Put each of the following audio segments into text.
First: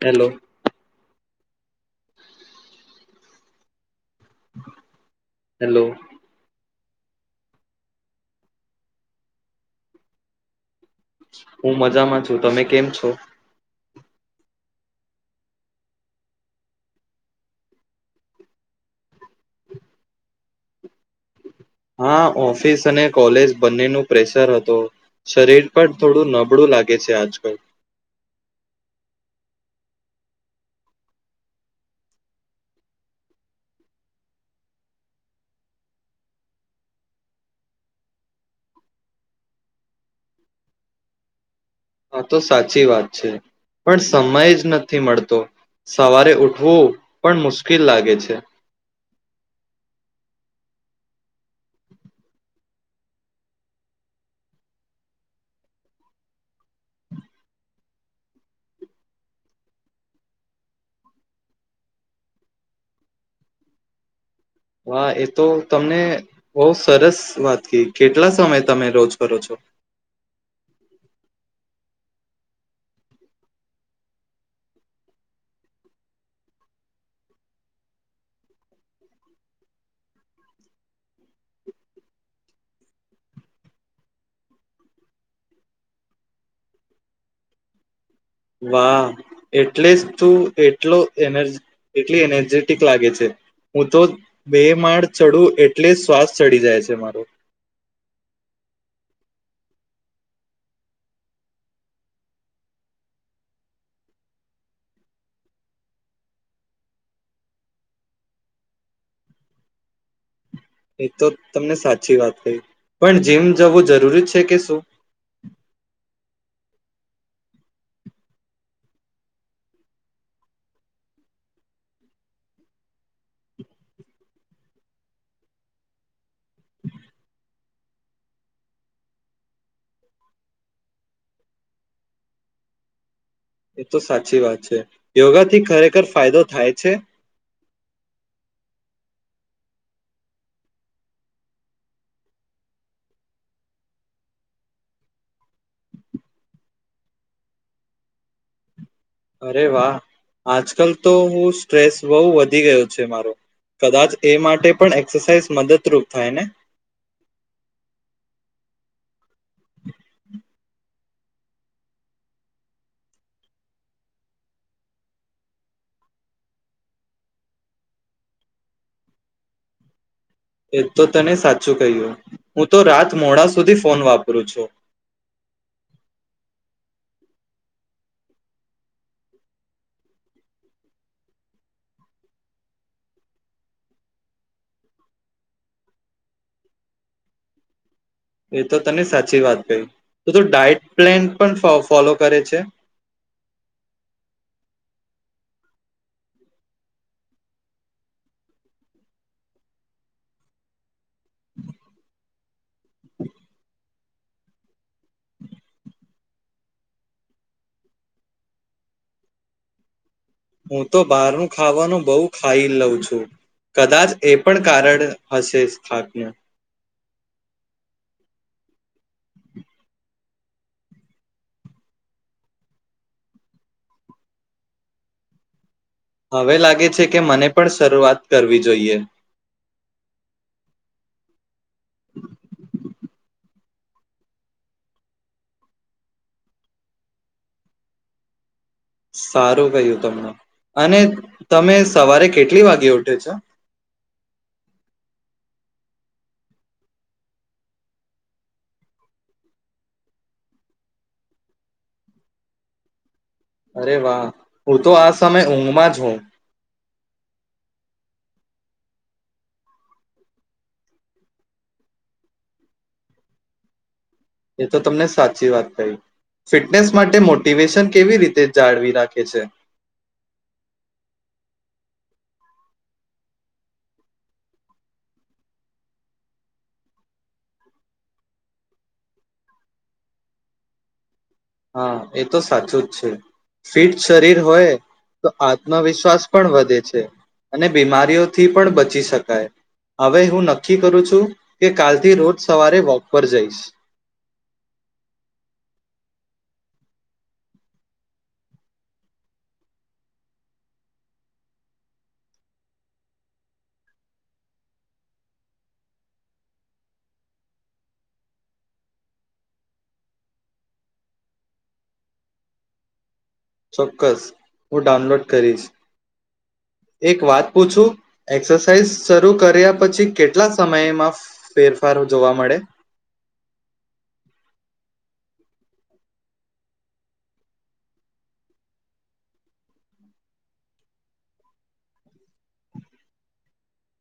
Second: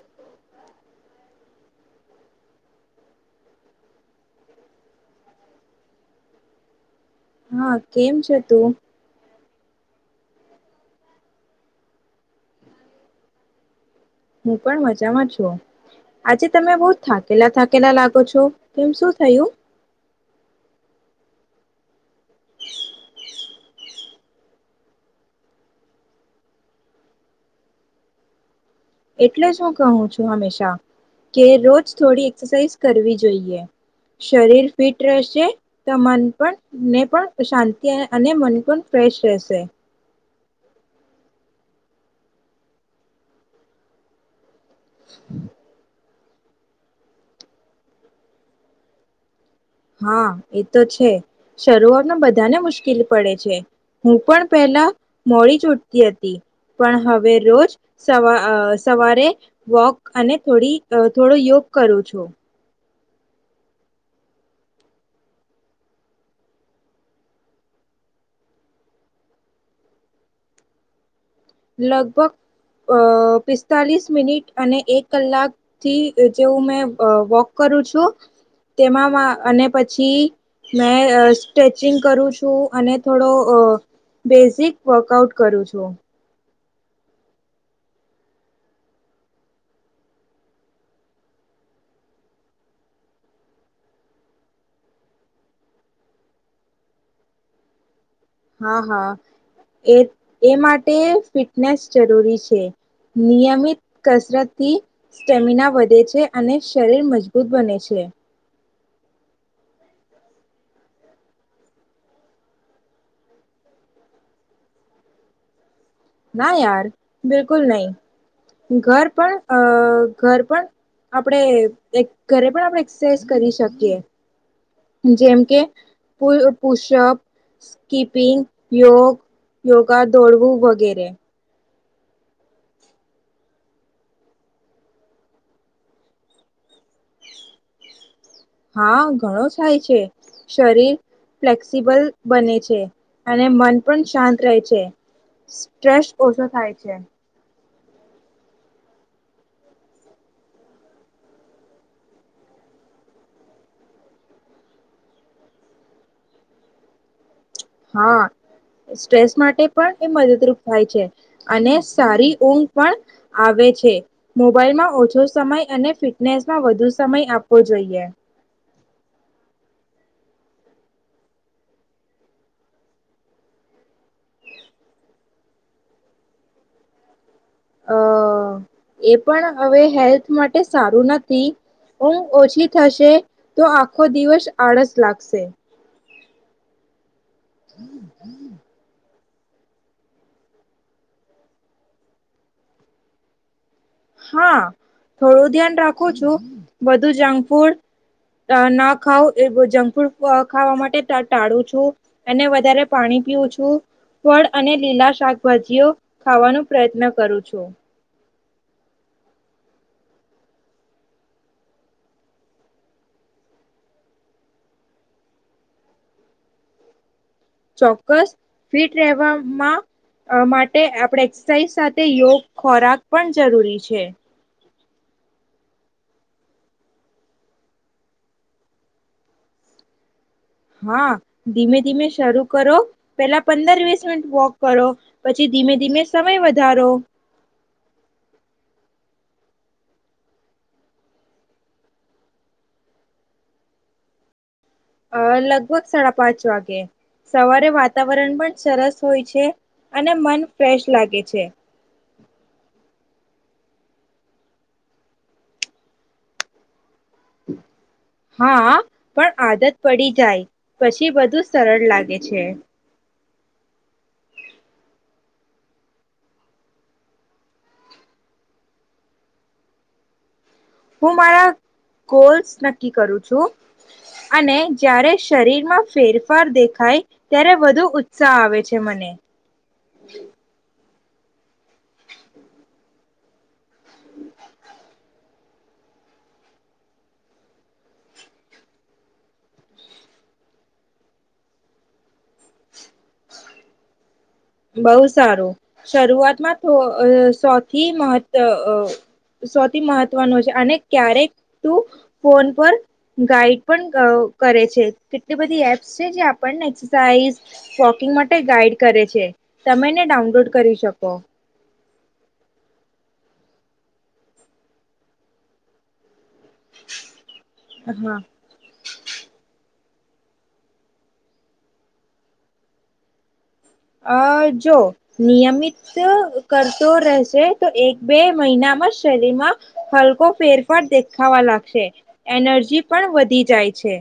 Hello. [inaudible] Hello. હા કેમ છ તું. હું મજામાં છું તમે કેમ છો. હું પણ મજામાં છું આજે તમે બહ થાકેલા થાકેલા લાગો છો તેમ શું થયું. હા ઓફિસ અને કોલેજ બંનેનું પ્રેશર હત શરીર પણ થોડું નબળું લાગે છે આજકાલ. એટલે જ હું કહું છું હંમેશા કે રોજ થોડી એક્સરસાઇઝ કરવી જોઈએ શરીર ફિટ રહેશે તો મન પણ ને પણ શાંતિ અને મન પણ ફ્રેશ રહેશે. હા તો સાચી વાત છે પણ સમય જ નથી મળતો. સવારે ઉઠવું પણ મુશ્કેલ લાગે છે. હા એ તો છે શરૂઆતમાં બધાને મુશ્કેલ પડે છે હું પણ પહેલા મોડી ચૂટતી હતી પણ હવે રોજ સવા સવારે વોક અને થોડી થોડો યોગ કરું છું. હા એ તો તમને બહ સરસ વાત ક કેટલા સમય તમે રોજ કરો છો. લગભગ અ પિસ્તાલીસ મિનિટ અને એક કલાકથી જેવું મેં વોક કરું છું તેમાં અને પછી મેં સ્ટ્રેચિંગ કરું છું અને થોડો બેઝિક વર્કઆઉટ કરું છું. વાહ એટલે જ તું એટલો એ એટલી એનર્જેટિક લાગે છે હું તો બે માળ ચડું એટલે જ શ્વાસ ચડી જાય છે મારો. હા હા એ એ માટે ફિટનેસ જરૂરી છે નિયમિત કસરતથી સ્ટેમિના વધે છે અને શરીર મજબૂત બને છે. એ તો તમને સાચી વાત કહી પણ જીમ જવું જરૂરી છે કે શું. ના યાર બિલકુલ નહી ઘર પણ અ ઘર પણ આપણેે ઘરે પણ આપણે એક્સરસાઇઝ કરી શકીએ. જેમ કે પ પુષપ સ્કીપિંગ યોગ યોગા દોડવું વગેરે. એ તો સાચી વાત છે યોગા થી ખરેખર ફાયદો થાય છે. હા ઘણો થાય છે શરીર ફ્લેક્સિબલ બને છે અને મન પણ શાંત રહે છે સ્ટ્રેસ ઓછો થાય છે. અરે વાહ આજકાલ તો હું સ્ટ્રેસ બહુ વધી ગયો છે મારો કદાચ એ માટે પણ એક્સરસાઇઝ મદદરૂપ થાય ન હા સ્ટ્રેસ માટે પણ એ મદદરૂપ થાય છે અને સારી ઊંઘ પણ આવે છે મોબાઈલમાં ઓછો સમય અને ફિટનેસમાં વધુ સમય આપવો જોઈએ. એ તો તને સાચું કહ્યું હું તો રાત મોડા સુધી ફોન વાપરું છું. અ એ પણ હવે હેલ્થ માટે સારું નથી ઊંઘ ઓછી થશે તો આખો દિવસ આળસ લાગશે. હમ. એ તો તને સાચી સાચી વાત કઈ તો ત ડાયટ પ્લાન પણ ફોલો કરે છે. હા થોડું ધ્યાન રાખું છું બધું જંક ફૂડ ના ખાવ એ જંક ફૂડ ખાવા માટે ટાળું છું અને વધારે પાણી પીવું છું. ફળ અને લીલા શાકભાજીઓ ખાવાનો પ્રયત્ન કરું છું. હું તો બહારનું ખાવાનું બહુ ખાઈ લઉં છું કદાચ એ પણ કારણ હશે થાકને ચોક્કસ ફિટ રહેવામાં માટે આપણે એક્સરસાઇઝ સાથે યોગ ખોરાક પણ જરૂરી છે. હવે લાગે છે કે મને પણ શરૂઆત કરવી જોઈએ. હા ધીમે ધીમે શરૂ કરો પેલા પંદર વીસ મિનિટ વોક કરો પછી ધીમે ધીમે સમય વધારો સારું કહ્યું તમને અને તમે સવારે કેટલી વાગે ઉઠો છો. અ લગભગ સાડા પાંચ વાગે સવારે વાતાવરણ પણ સરસ હોય છે અને મન ફ્રેશ લાગે છે. અરે વાહ હું તો આ સમય ઊંઘમાં જ હોઉ. હા પણ આદત પડી જાય પછી બધું સરળ લાગે છે. એ તો તમને સાચી વાત કહિ ફિટનેસ માટે મોટિવેશન કેવી રીતે જાળવી રાખે છે? હું મારા ગોલ્સ નક્કી કરું છું અને જ્યારે શરીરમાં ફેરફાર દેખાય ત્યારે વધુ ઉત્સાહ આવે છે મને. હા એ તો સાચું જ છે ફિટ શરીર હોય તો આત્મવિશ્વાસ પણ વધે છે અને બીમારીઓથી પણ બચી શકાય હવે હું નક્કી કરું છું કે કાલથી રોજ સવારે વોક પર જઈશ. બઉુ સારું શરૂઆતમાં સૌથી મહ સૌથી મહત્વનું છે અને ક્યારેક તું ફોન પર ગાઈડ પણ કરે છે કેટલી બધી એપ્સ છે જે આપણને એસસાઇઝ વોકિંગ માટે ગાઈડ કરે છે. તમે એને ડાઉનલોડ કરી શકો. ચોક્કસ હું ડાઉનલોડ કરીશ. એક વાત પૂછું? હા એક્સરસાઇઝ શરૂ કર્યા પછી કેટલા સમયમાં ફેરફાર જોવા મળે? અ જો નિયમિત કરતો રહેશે તો એક બે મહિનામાં શરીરમાં હલકો ફેરફાર દેખાવા લાગશે એનર્જી પણ વધી જાય છે.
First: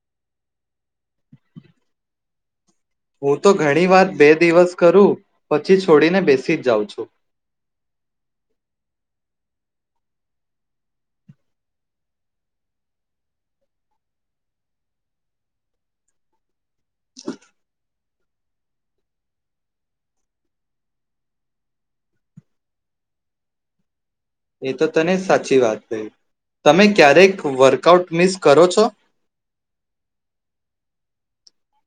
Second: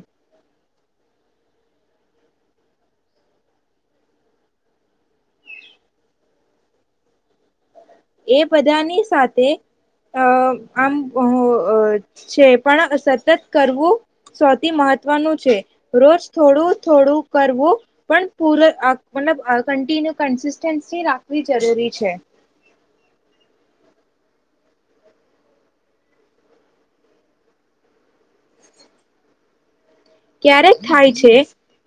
હું તો ઘણી વાત બે દિવસ કરું પછી છોડીને બેસી જ જાઉં છું. એ બધાની સાથે અ આમ છે પણ સતત કરવું સૌથી મહત્વનું છે રોજ થોડું થોડું કરવું પણ પૂલબ કન્ટિન્યુ કન્સન્સી રાખવી જરૂરી છે. એ તો તને સાચી વાત છે તમે ક્યારેક વર્કઆઉટ મિસ કરો છો. ક્યારેક થાય છે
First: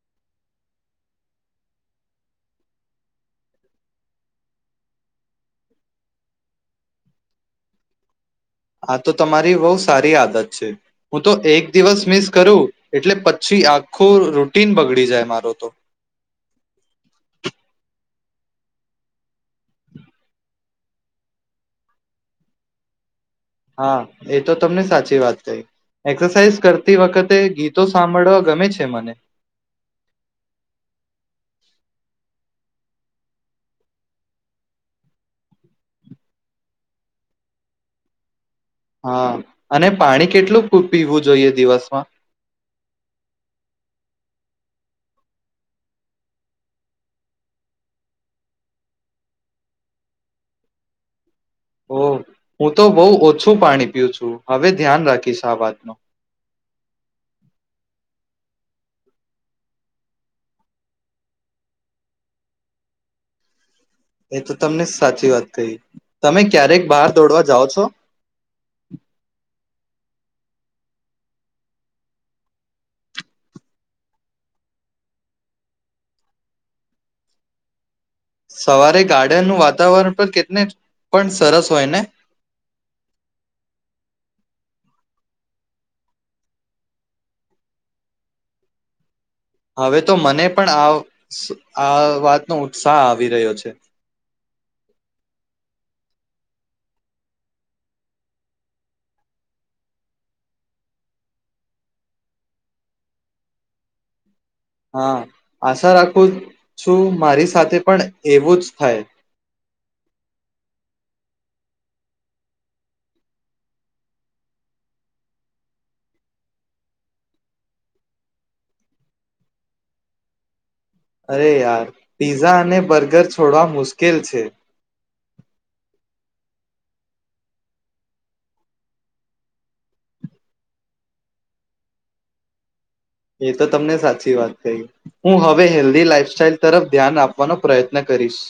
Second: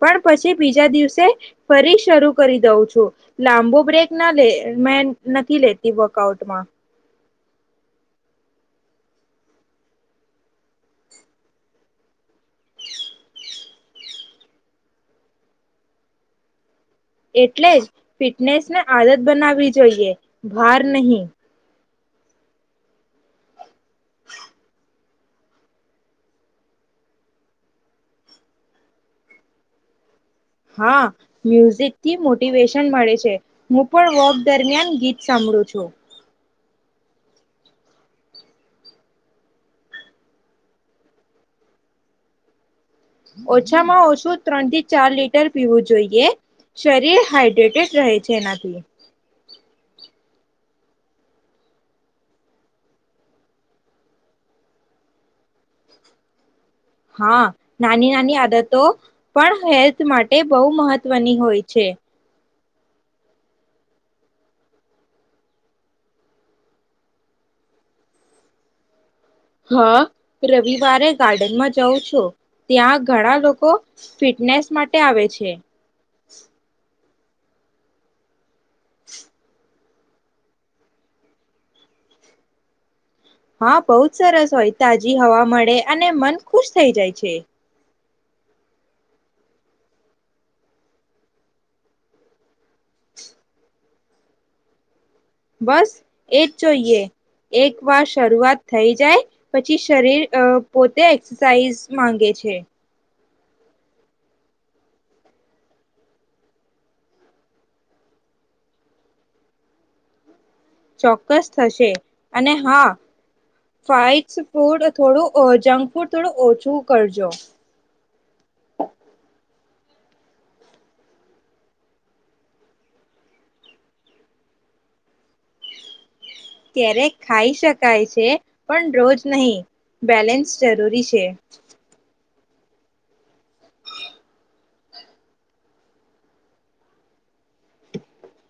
પણ પછી બીજા દિવસે ફરી શરૂ કરી દઉં છું લાંબો બ્રેક નાે મે નથી લેતી વકઆઉટમાં. આ તો તમારી બહુ સારી આદત છે હું તો એક દિવસ મિસ કરું એટલે પછી આખું રૂટીન બગડી જાય મારો તો. એટલે જ ફિટનેસને આદત. બનાવી જોઈએ. હાર નહીં. હા એ તો તમને સાચી વાત કહી એક્સરસાઇઝ કરતી વખતે ગીતો સાંભળવા ગમે છે મને. હા મ્યુઝિક થી મોટિવેશન મળે છે હું પણ વોક દરમિયાન ગીત સાંભળું છું. હા અને પાણી કેટલું પીવું જોઈએ દિવસમાં? ઓછામાં ઓછું ત્રણ થી ચાર લીટર પીવું જોઈએ શરીર હાઈડ્રેટેડ રહે છે એનાથી. ઓ હું તો બહુ ઓછું પાણી પીું છું હવે ધ્યાન રાખીશ આ વાતનું. હા નાની નાની આદતો પણ હેલ્થ માટે બહુ મહત્વની હોય છે. એ તો તમને સાચી વાત કહી તમે ક્યારેક બહાર દોડવા જાઓ છો. હા રવિવારે ગાર્ડનમાં જઉં છું ત્યાં ઘણા લોકો ફિટનેસ માટે આવે છે. સવારે ગાડ્યાનું વાત. તાવરણ પર કેટલી પણ સરસ હોય ને! હા બહુ જ સરસ હોય તાજી હવા મળે અને મન ખુશ થઈ જાય છે. હવે તો મને પણ આ વાતનો ઉત્સાહ આવી રહ્યો છે. બસ એજ જોઈએ એક વાર શરૂઆત થઈ જાય પછી શરીર પોતે એક્સરસાઇઝ માંગે છે. હા આશા રાખું છું મારી સાથે પણ એવું જ થાય. ચોક્કસ થશે અને હા ફાઇડ ફૂડ થોડું જંક ફૂડ થોડું ઓછું કરજો. અરે યાર પીઝઝા અને બર્ગર છોડવા મુશ્કેલ છે. ક્યારે ખાઈ શકાય છે પણ રોજ નહી બેલેન્સ જરૂરી છે. એ તો તમને સાચી વાત કહી હું હવે હેલ્ધી લાઈફસ્ટાઈલ તરફ ધ્યાન આપવાનો પ્રયત્ન કરીશ.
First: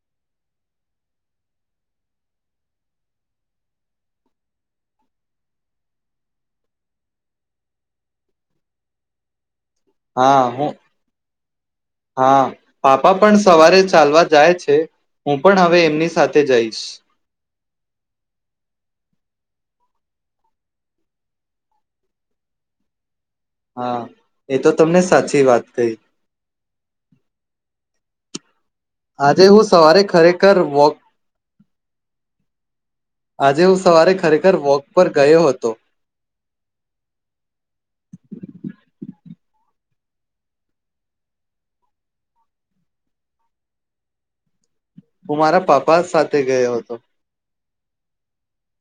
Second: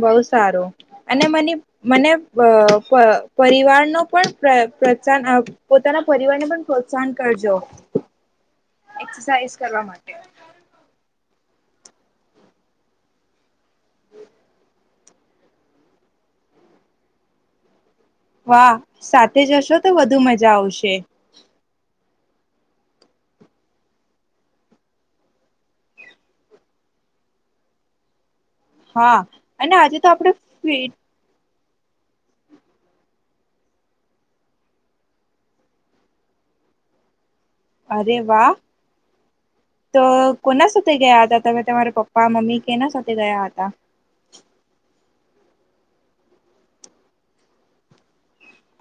બહ સારું અને મને મને પરિવાર ન પણ પ્રોત્સાહન પોતાના પરિવારને પણ પ્રોત્સાહન કરજો એ. હા હું હા પાપા પણ સવારે ચાલવા જાય છે હું પણ હવે એમની સાથે જઈશ. વાહ સાથે જશો તો વધુ મજા આવશે. હા એ તો તમને સાચી વાત કઈ. હા આજે હું અને આજે સવારે તો આપણે ખરેખર ફિટ વોક આજે હું સવારે ખરેખર વોક પર ગયો હતો. અરે વાહ તો કોના સાથે ગયા હતા તમે તમારા પપ્પા મમ્મી કેના સાથે ગયા હતા. હું મારા પાપા સાથે ગયો હતો.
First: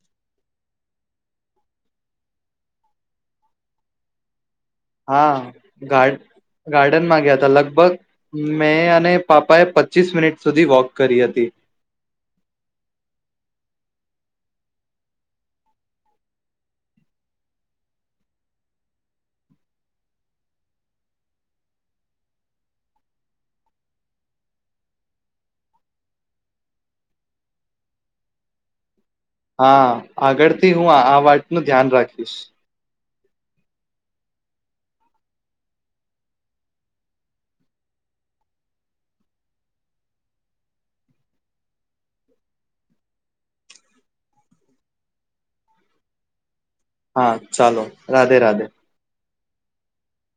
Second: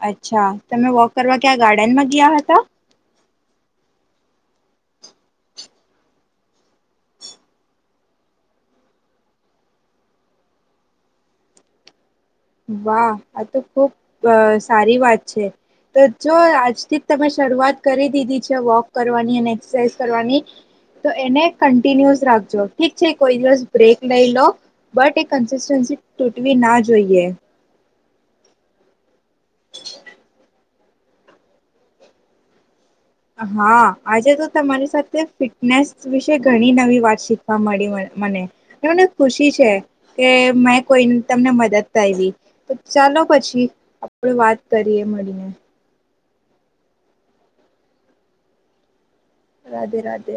અચ્છા, તમે વોક કરવા ક્યાં ગાર્ડનમાં ગયા હતા. હા, ગારડ ગાર્ડનમાં ગયા હતા. લગભગ મેં અને પાપાએ પચીસ મિનિટ સુધી વોક કરી હતી. વાહ આ તો ખુબ સારી વાત છે. તો જો આજથી જ તમે શરૂઆત કરી દીધી છે. વોક કરવાની અને એક્સરસાઇઝ કરવાની તો એને કન્ટિન્યુસ રાખજો ઠીક છે. કોઈ દિવસ બ્રેક લઈ લો બટ એ કન્સિસ્ટન્સી તૂટવી ના જોઈએ. હા, આગળ. થી હું આ વાત નું ધ્યાન રાખીશ. હા, આજે તો તમારી સાથે ફિટનેસ વિશે ઘણી નવી વાત શીખવા મળી મને મને ખુશી છે. કે મેં કોઈ તમને મદદ કરવી ચાલો પછી, આપડ વાત કરીએ મળીને. હા, ચાલો રાધે રાધે. રાધે રાધે.